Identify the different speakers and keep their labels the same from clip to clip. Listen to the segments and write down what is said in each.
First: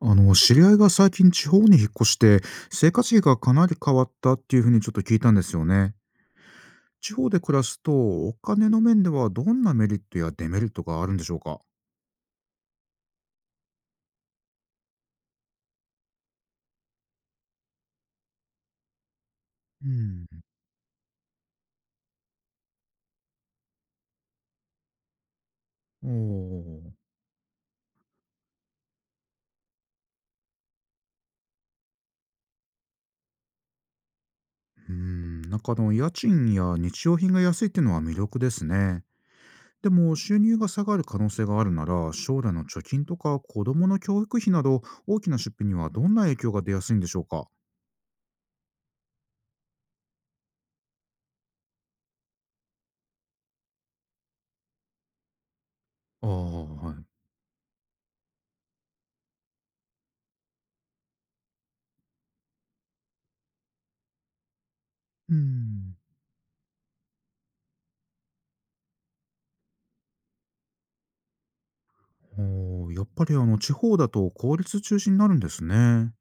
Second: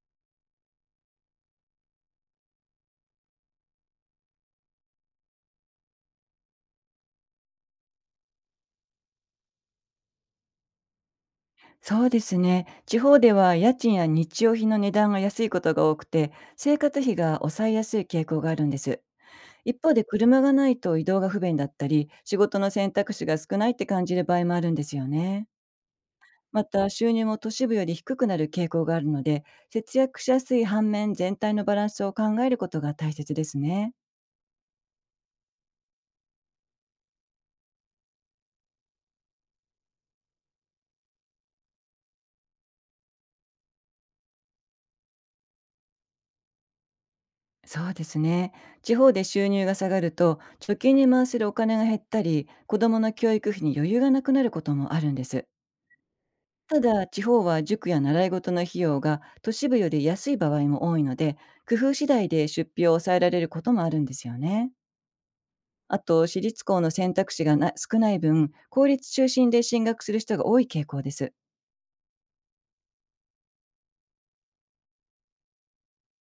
Speaker 1: 知り合いが最近地方に引っ越して生活費がかなり変わったっていうふうにちょっと聞いたんですよね。地方で暮らすとお金の面ではどんなメリットやデメリットがあるんでしょうか？
Speaker 2: そうですね。地方では家賃や日用品の値段が安いことが多くて、生活費が抑えやすい傾向があるんです。一
Speaker 1: う
Speaker 2: 方で
Speaker 1: ん。
Speaker 2: 車がないと移動が不便だったり、仕事の選択肢が少ないって感じる場合もあるんですよね。
Speaker 1: お
Speaker 2: また
Speaker 1: ー。
Speaker 2: 収入も都市部より低くなる傾向があるので、節約しやすい反面、全体のバランスを考えることが大切ですね。
Speaker 1: うん、なんか家賃や日用品が安いっていうのは魅力ですね。でも収入が下がる可能性があるなら将来の貯金とか子供の教育費など大きな出費にはどんな影響が出やすいんでしょうか？
Speaker 2: そうですね。地方で収入が下がると、貯金に回せるお金が減ったり、子どもの教育費に余裕がなくなることもあるんです。
Speaker 1: ああー、
Speaker 2: た
Speaker 1: はい。
Speaker 2: だ、地方は塾や習い事の費用が都市部より安い場合も多いので、工夫次第で出費を抑えられることもあるんですよね。
Speaker 1: うん。
Speaker 2: あと、私立校の選択肢が少ない分、公立中心で進学する人が多い傾向です。
Speaker 1: おー、やっぱり地方だと公立中心になるんですね。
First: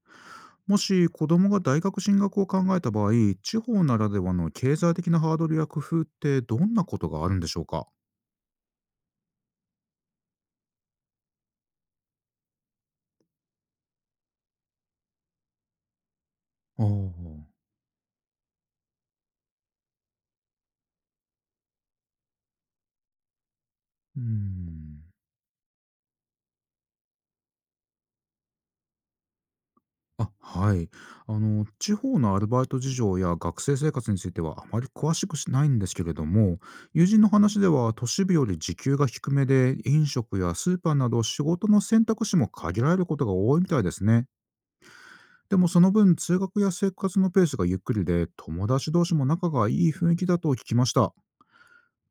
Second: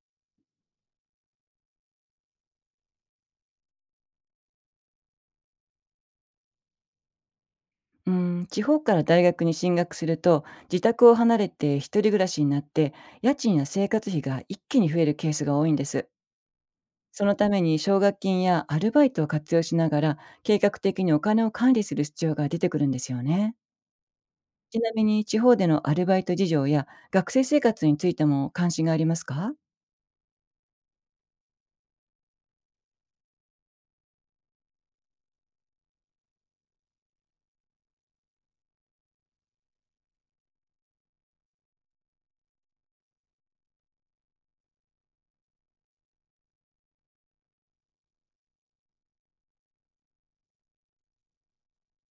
Speaker 1: もし子供が大学進学を考えた場合、地方ならではの経済的なハードルや工夫ってどんなことがあるんでしょうか？
Speaker 2: うん、地方から大学に進学すると、自宅を離れて一人暮らしになって、家賃や生活費が一気に増えるケースが多いんです。
Speaker 1: ああ、
Speaker 2: その
Speaker 1: う
Speaker 2: ために奨学金やアルバイトを活用しながら、計画的にお金を管理する必要が出てくるんですよね。ちなみ
Speaker 1: ん。
Speaker 2: に、地方でのアルバイト事情や学生生活についても関心がありますか？
Speaker 1: あ、はい。あの、地方のアルバイト事情や学生生活についてはあまり詳しくしないんですけれども、友人の話では都市部より時給が低めで、飲食やスーパーなど仕事の選択肢も限られることが多いみたいですね。でもその分、通学や生活のペースがゆっくりで、友達同士も仲がいい雰囲気だと聞きました。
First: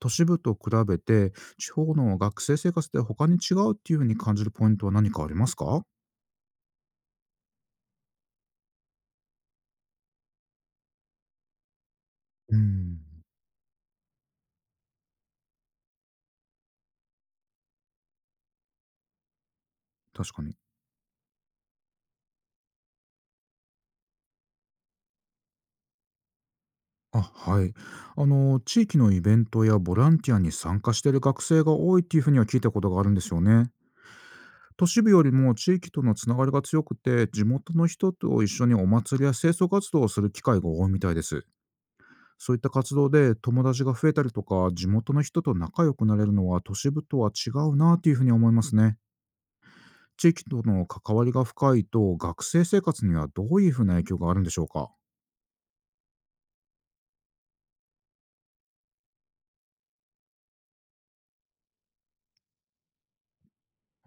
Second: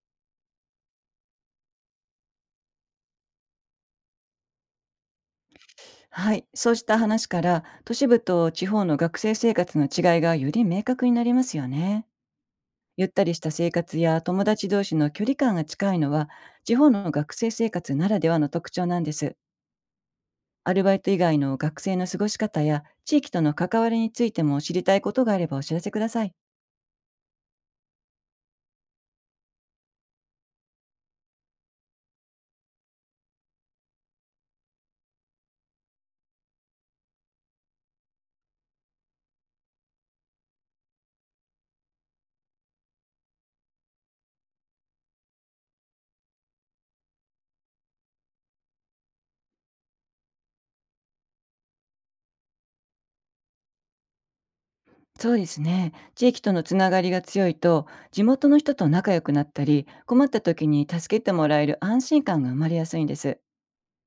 Speaker 1: 都市部と比べて、地方の学生生活で他に違うっていうふうに感じるポイントは何かありますか？
Speaker 2: はい、そうした話から都市部と地方の学生生活の違いがより明確になりますよね。
Speaker 1: うん、
Speaker 2: ゆったりした生活や友達同士の距離感が近いのは、地方の学生生活ならではの特徴なんです。
Speaker 1: 確かに。
Speaker 2: アルバイト以外の学生の過ごし方や地域との関わりについても知りたいことがあれば、お知らせください。
Speaker 1: あ、はい。あの、地域のイベントやボランティアに参加している学生が多いっていうふうには聞いたことがあるんですよね。都市部よりも地域とのつながりが強くて、地元の人と一緒にお祭りや清掃活動をする機会が多いみたいです。そういった活動で友達が増えたりとか、地元の人と仲良くなれるのは都市部とは違うなというふうに思いますね。地域との関わりが深いと、学生生活にはどういうふうな影響があるんでしょうか？
Speaker 2: そうですね。地域とのつながりが強いと、地元の人と仲良くなったり、困った時に助けてもらえる安心感が生まれやすいんです。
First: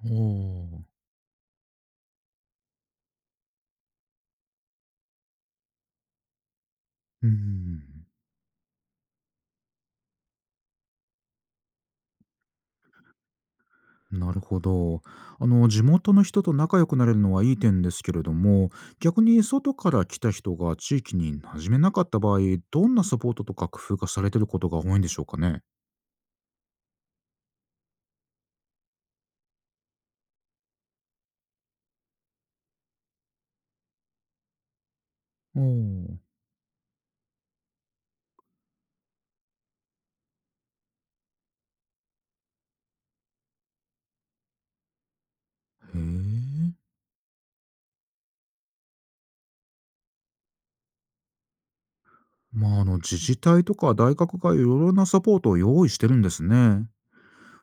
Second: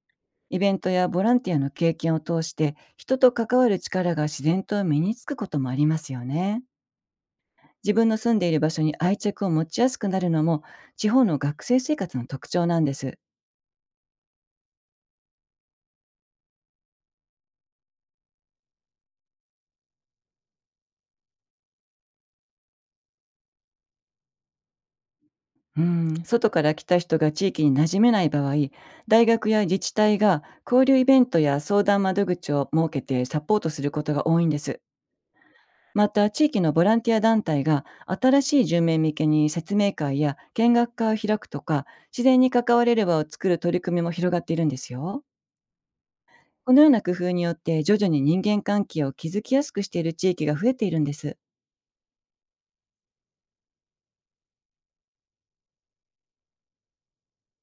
Speaker 1: お
Speaker 2: イベン
Speaker 1: ー。
Speaker 2: トやボランティアの経験を通して、人と関わる力が自然と身につくこともありますよね。
Speaker 1: うー
Speaker 2: 自分
Speaker 1: ん。
Speaker 2: の住んでいる場所に愛着を持ちやすくなるのも、地方の学生生活の特徴なんです。
Speaker 1: なるほど。あの、地元の人と仲良くなれるのはいい点ですけれども、逆に外から来た人が地域に馴染めなかった場合、どんなサポートとか工夫がされてることが多いんでしょうかね。
Speaker 2: うん、外から来た人が地域に馴染めない場合、大学や自治体が交流イベントや相談窓口を設けてサポートすることが多いんです。
Speaker 1: おー
Speaker 2: ま
Speaker 1: へ
Speaker 2: た、地域のボランティア団体が新しい住民向けに説明会や見学会を開くとか、自然に関われる場を作る取り組みも広がっているんですよ。こ
Speaker 1: え。
Speaker 2: のような工夫によって、徐々に人間関係を築きやすくしている地域が増えているんです。
Speaker 1: まあ、あの自治体とか大学がいろいろなサポートを用意してるんですね。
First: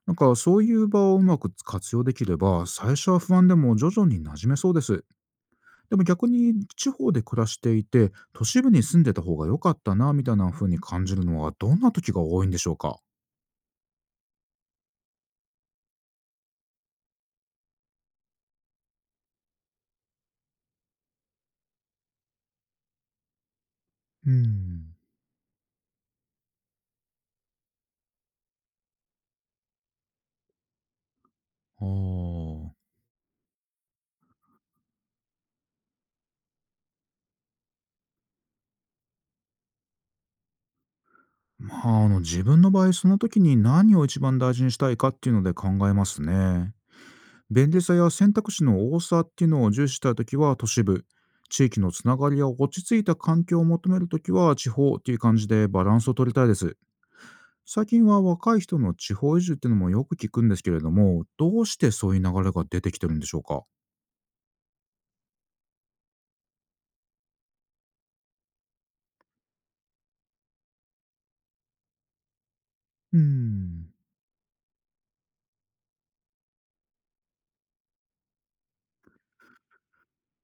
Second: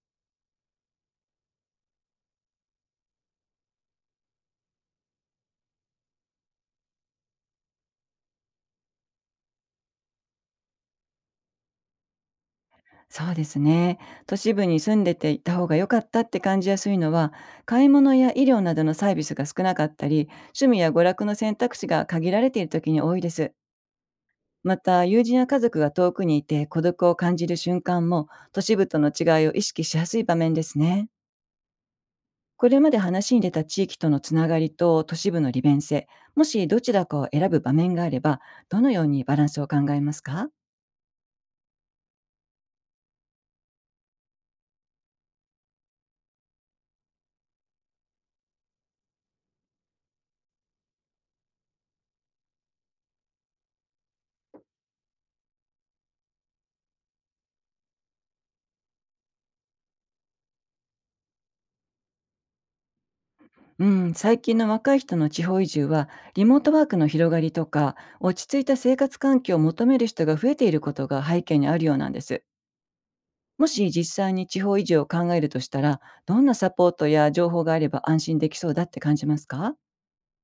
Speaker 1: なんかそういう場をうまく活用できれば最初は不安でも徐々に馴染めそうです。でも逆に地方で暮らしていて都市部に住んでた方が良かったなみたいな風に感じるのはどんな時が多いんでしょうか？
Speaker 2: そうですね。都市部に住んでていた方が良かったって感じやすいのは、買い物や医療などのサービスが少なかったり、趣味や娯楽の選択肢が限られている時に多いです。
Speaker 1: う
Speaker 2: ま
Speaker 1: ん。
Speaker 2: た、友人や家族が遠くにいて孤独を感じる瞬間も、都市部との違いを意識しやすい場面ですね。
Speaker 1: あ
Speaker 2: こ
Speaker 1: あ。
Speaker 2: れまで話に出た地域とのつながりと都市部の利便性、もしどちらかを選ぶ場面があれば、どのようにバランスを考えますか？
Speaker 1: まあ、あの自分の場合その時に何を一番大事にしたいかっていうので考えますね。便利さや選択肢の多さっていうのを重視したいときは都市部、地域のつながりや落ち着いた環境を求めるときは地方っていう感じでバランスを取りたいです。最近は若い人の地方移住っていうのもよく聞くんですけれども、どうしてそういう流れが出てきてるんでしょうか？
Speaker 2: うん、最近の若い人の地方移住は、リモートワークの広がりとか、落ち着いた生活環境を求める人が増えていることが背景にあるようなんです。
Speaker 1: うー
Speaker 2: も
Speaker 1: ん。
Speaker 2: し実際に地方移住を考えるとしたら、どんなサポートや情報があれば安心できそうだって感じますか？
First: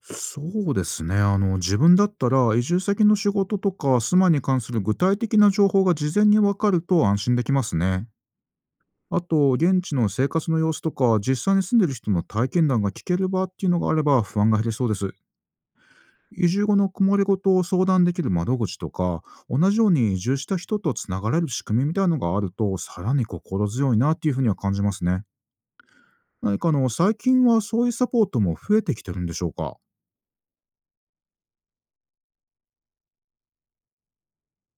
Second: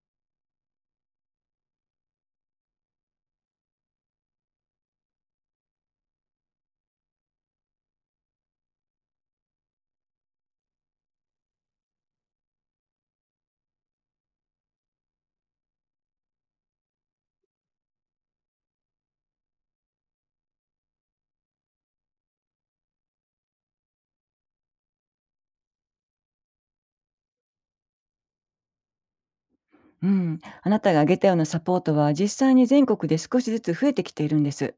Speaker 1: そうですね。あの、自分だったら移住先の仕事とか住まいに関する具体的な情報が事前に分かると安心できますね。あと、現地の生活の様子とか、実際に住んでる人の体験談が聞ける場っていうのがあれば不安が減れそうです。移住後の困りごとを相談できる窓口とか、同じように移住した人とつながれる仕組みみたいのがあると、さらに心強いなっていうふうには感じますね。何か、最近はそういうサポートも増えてきてるんでしょうか？
Speaker 2: うん、あなたが挙げたようなサポートは、実際に全国で少しずつ増えてきているんです。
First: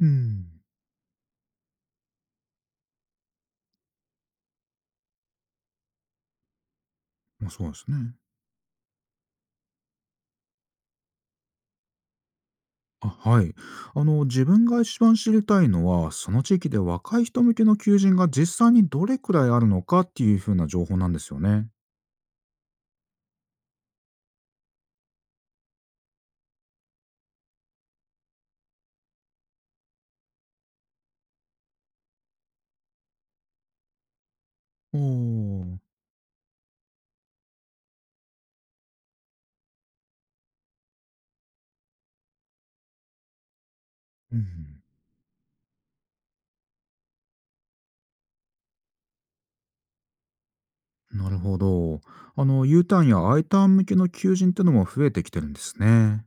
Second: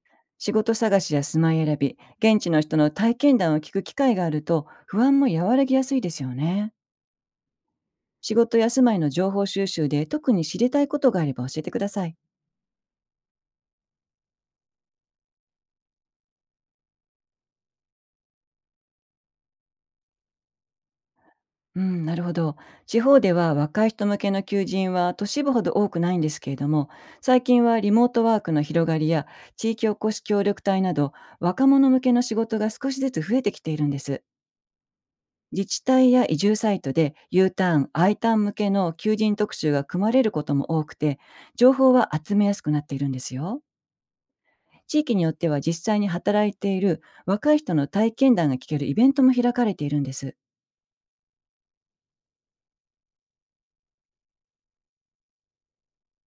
Speaker 1: うん、
Speaker 2: 仕事探しや住まい選び、現地の人の体験談を聞く機会があると、不安も和らぎやすいですよね。
Speaker 1: まあそうですね。
Speaker 2: 仕事や住まいの情報収集で特に知りたいことがあれば教えてください。
Speaker 1: あ、はい。あの、自分が一番知りたいのは、その地域で若い人向けの求人が実際にどれくらいあるのかっていうふうな情報なんですよね。
Speaker 2: うん、なるほど。地方では若い人向けの求人は都市部ほど多くないんですけれども、最近はリモートワークの広がりや地域おこし協力隊など、若者向けの仕事が少しずつ増えてきているんです。
Speaker 1: お
Speaker 2: 自
Speaker 1: お、
Speaker 2: 治体や移住サイトで U ターン、I ターン向けの求人特集が組まれることも多くて、情報は集めやすくなっているんですよ。
Speaker 1: うん、
Speaker 2: 地域によっては、実際に働いている若い人の体験談が聞けるイベントも開かれているんです。
Speaker 1: なるほど。あの、U ターンや I ターン向けの求人ってのも増えてきてるんですね。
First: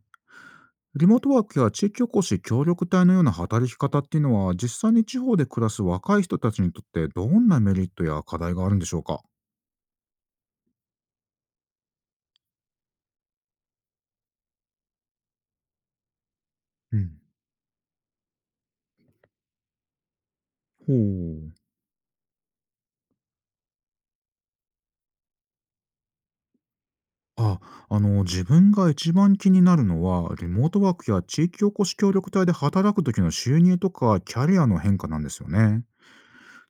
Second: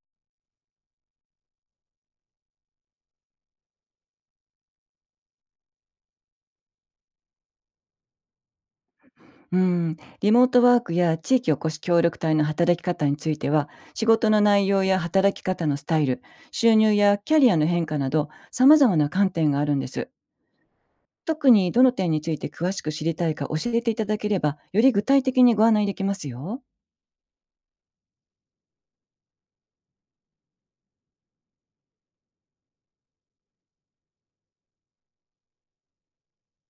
Speaker 1: リモートワークや地域おこし協力隊のような働き方っていうのは、実際に地方で暮らす若い人たちにとってどんなメリットや課題があるんでしょうか？
Speaker 2: うーん、リモートワークや地域おこし協力隊の働き方については、仕事の内容や働き方のスタイル、収入
Speaker 1: う
Speaker 2: や
Speaker 1: ん、
Speaker 2: キャリアの変化など、様々な観点があるんです。
Speaker 1: ほ
Speaker 2: 特
Speaker 1: う。
Speaker 2: にどの点について詳しく知りたいか教えていただければ、より具体的にご案内できますよ。
Speaker 1: あ、あの、自分が一番気になるのは、リモートワークや地域おこし協力隊で働く時の収入とかキャリアの変化なんですよね。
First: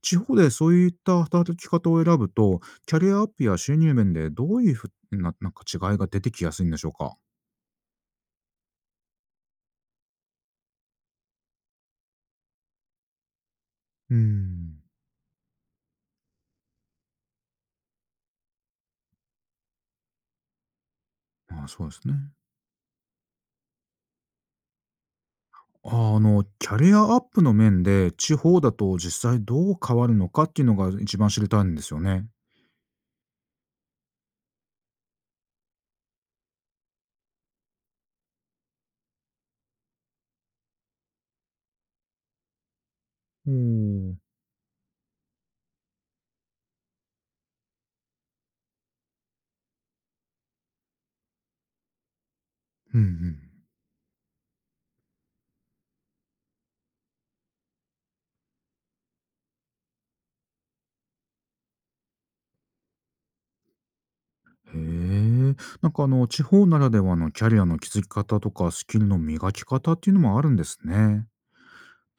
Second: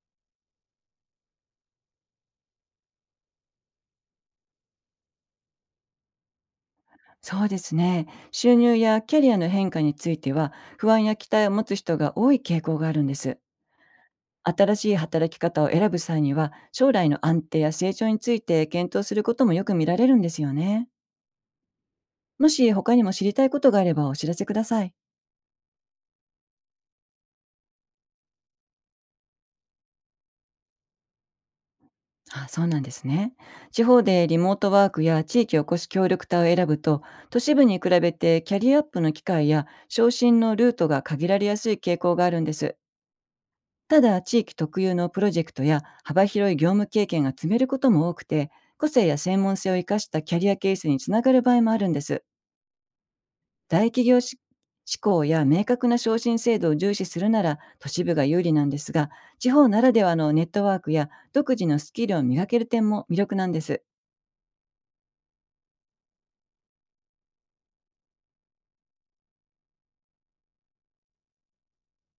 Speaker 1: 地方でそういった働き方を選ぶと、キャリアアップや収入面でどういうふうな違いが出てきやすいんでしょうか？
Speaker 2: そうですね。収入やキャリアの変化については、不安や期待を持つ人が多い傾向があるんです。
Speaker 1: うー
Speaker 2: 新
Speaker 1: ん。
Speaker 2: しい働き方を選ぶ際には、将来の安定や成長について検討することもよく見られるんですよね。
Speaker 1: まあ、そうですね。
Speaker 2: もし他にも知りたいことがあればお知らせください。
Speaker 1: ああ、の、キャリアアップの面で、地方だと実際どう変わるのかっていうのが一番知りたいんですよね。
Speaker 2: あ、そうなんですね。地方でリモートワークや地域おこし協力隊を選ぶと、都市部に比べてキャリアアップの機会や昇進のルートが限られやすい傾向があるんです。
Speaker 1: おーう
Speaker 2: た
Speaker 1: ん。
Speaker 2: だ、地域特有のプロジェクトや幅広い業務経験が積めることも多くて、個性や専門性を生かしたキャリアケースにつながる場合もあるんです。
Speaker 1: うん。
Speaker 2: 大企業し志向や明確な昇進制度を重視するなら都市部が有利なんですが、地方ならではのネットワークや独自のスキルを磨ける点も魅力なんです。
Speaker 1: へえ。地方ならではのキャリアの築き方とかスキルの磨き方っていうのもあるんですね。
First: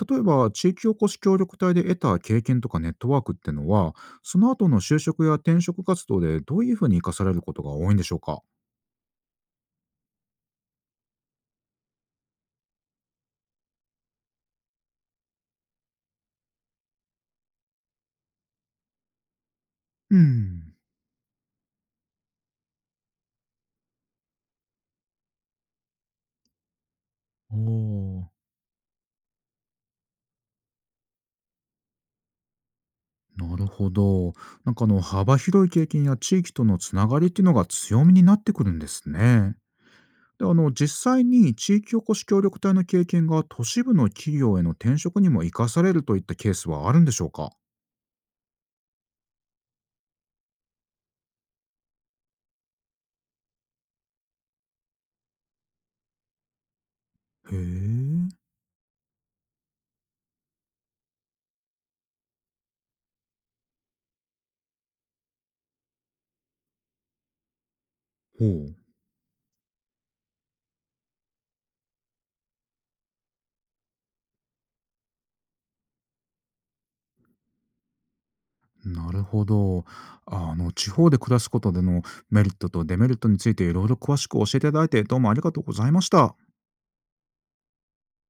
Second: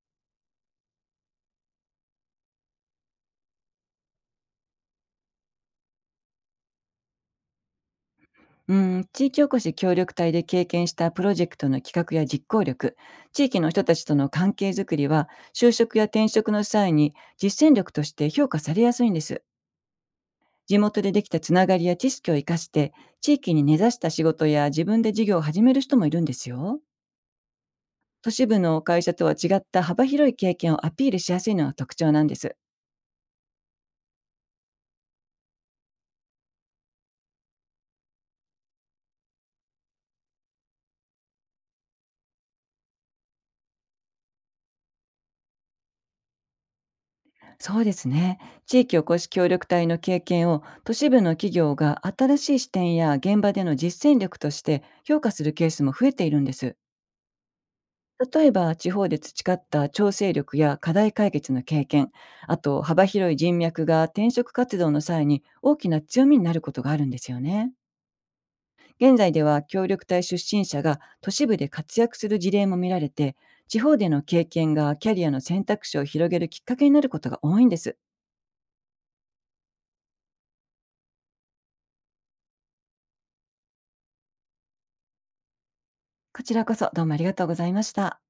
Speaker 1: 例えば地域おこし協力隊で得た経験とかネットワークってのはその後の就職や転職活動でどういうふうに生かされることが多いんでしょうか？
Speaker 2: うん、地域おこし協力隊で経験したプロジェクトの企画や実行力、地域の人たちとの関係づくりは、就職や転職の際に実践力として評価されやすいんです。
Speaker 1: うん。
Speaker 2: 地元でできたつながりや知識を生かして、地域に根ざした仕事や自分で事業を始める人もいるんですよ。
Speaker 1: おー。
Speaker 2: 都市部の会社とは違った幅広い経験をアピールしやすいのが特徴なんです。
Speaker 1: なるほど。幅広い経験や地域とのつながりっていうのが強みになってくるんですね。で実際に地域おこし協力隊の経験が都市部の企業への転職にも生かされるといったケースはあるんでしょうか？
Speaker 2: そうですね。地域おこし協力隊の経験を、都市部の企業が新しい視点や現場での実践力として評価するケースも増えているんです。
Speaker 1: へえ。
Speaker 2: 例えば、地方で培った調整力や課題解決の経験、あと幅広い人脈が転職活動の際に大きな強みになることがあるんですよね。
Speaker 1: ほう。
Speaker 2: 現在では協力隊出身者が都市部で活躍する事例も見られて、地方での経験がキャリアの選択肢を広げるきっかけになることが多いんです。
Speaker 1: なるほど。あ、あの、地方で暮らすことでのメリットとデメリットについていろいろ詳しく教えていただいて、どうもありがとうございました。
Speaker 2: こちらこそ、どうもありがとうございました。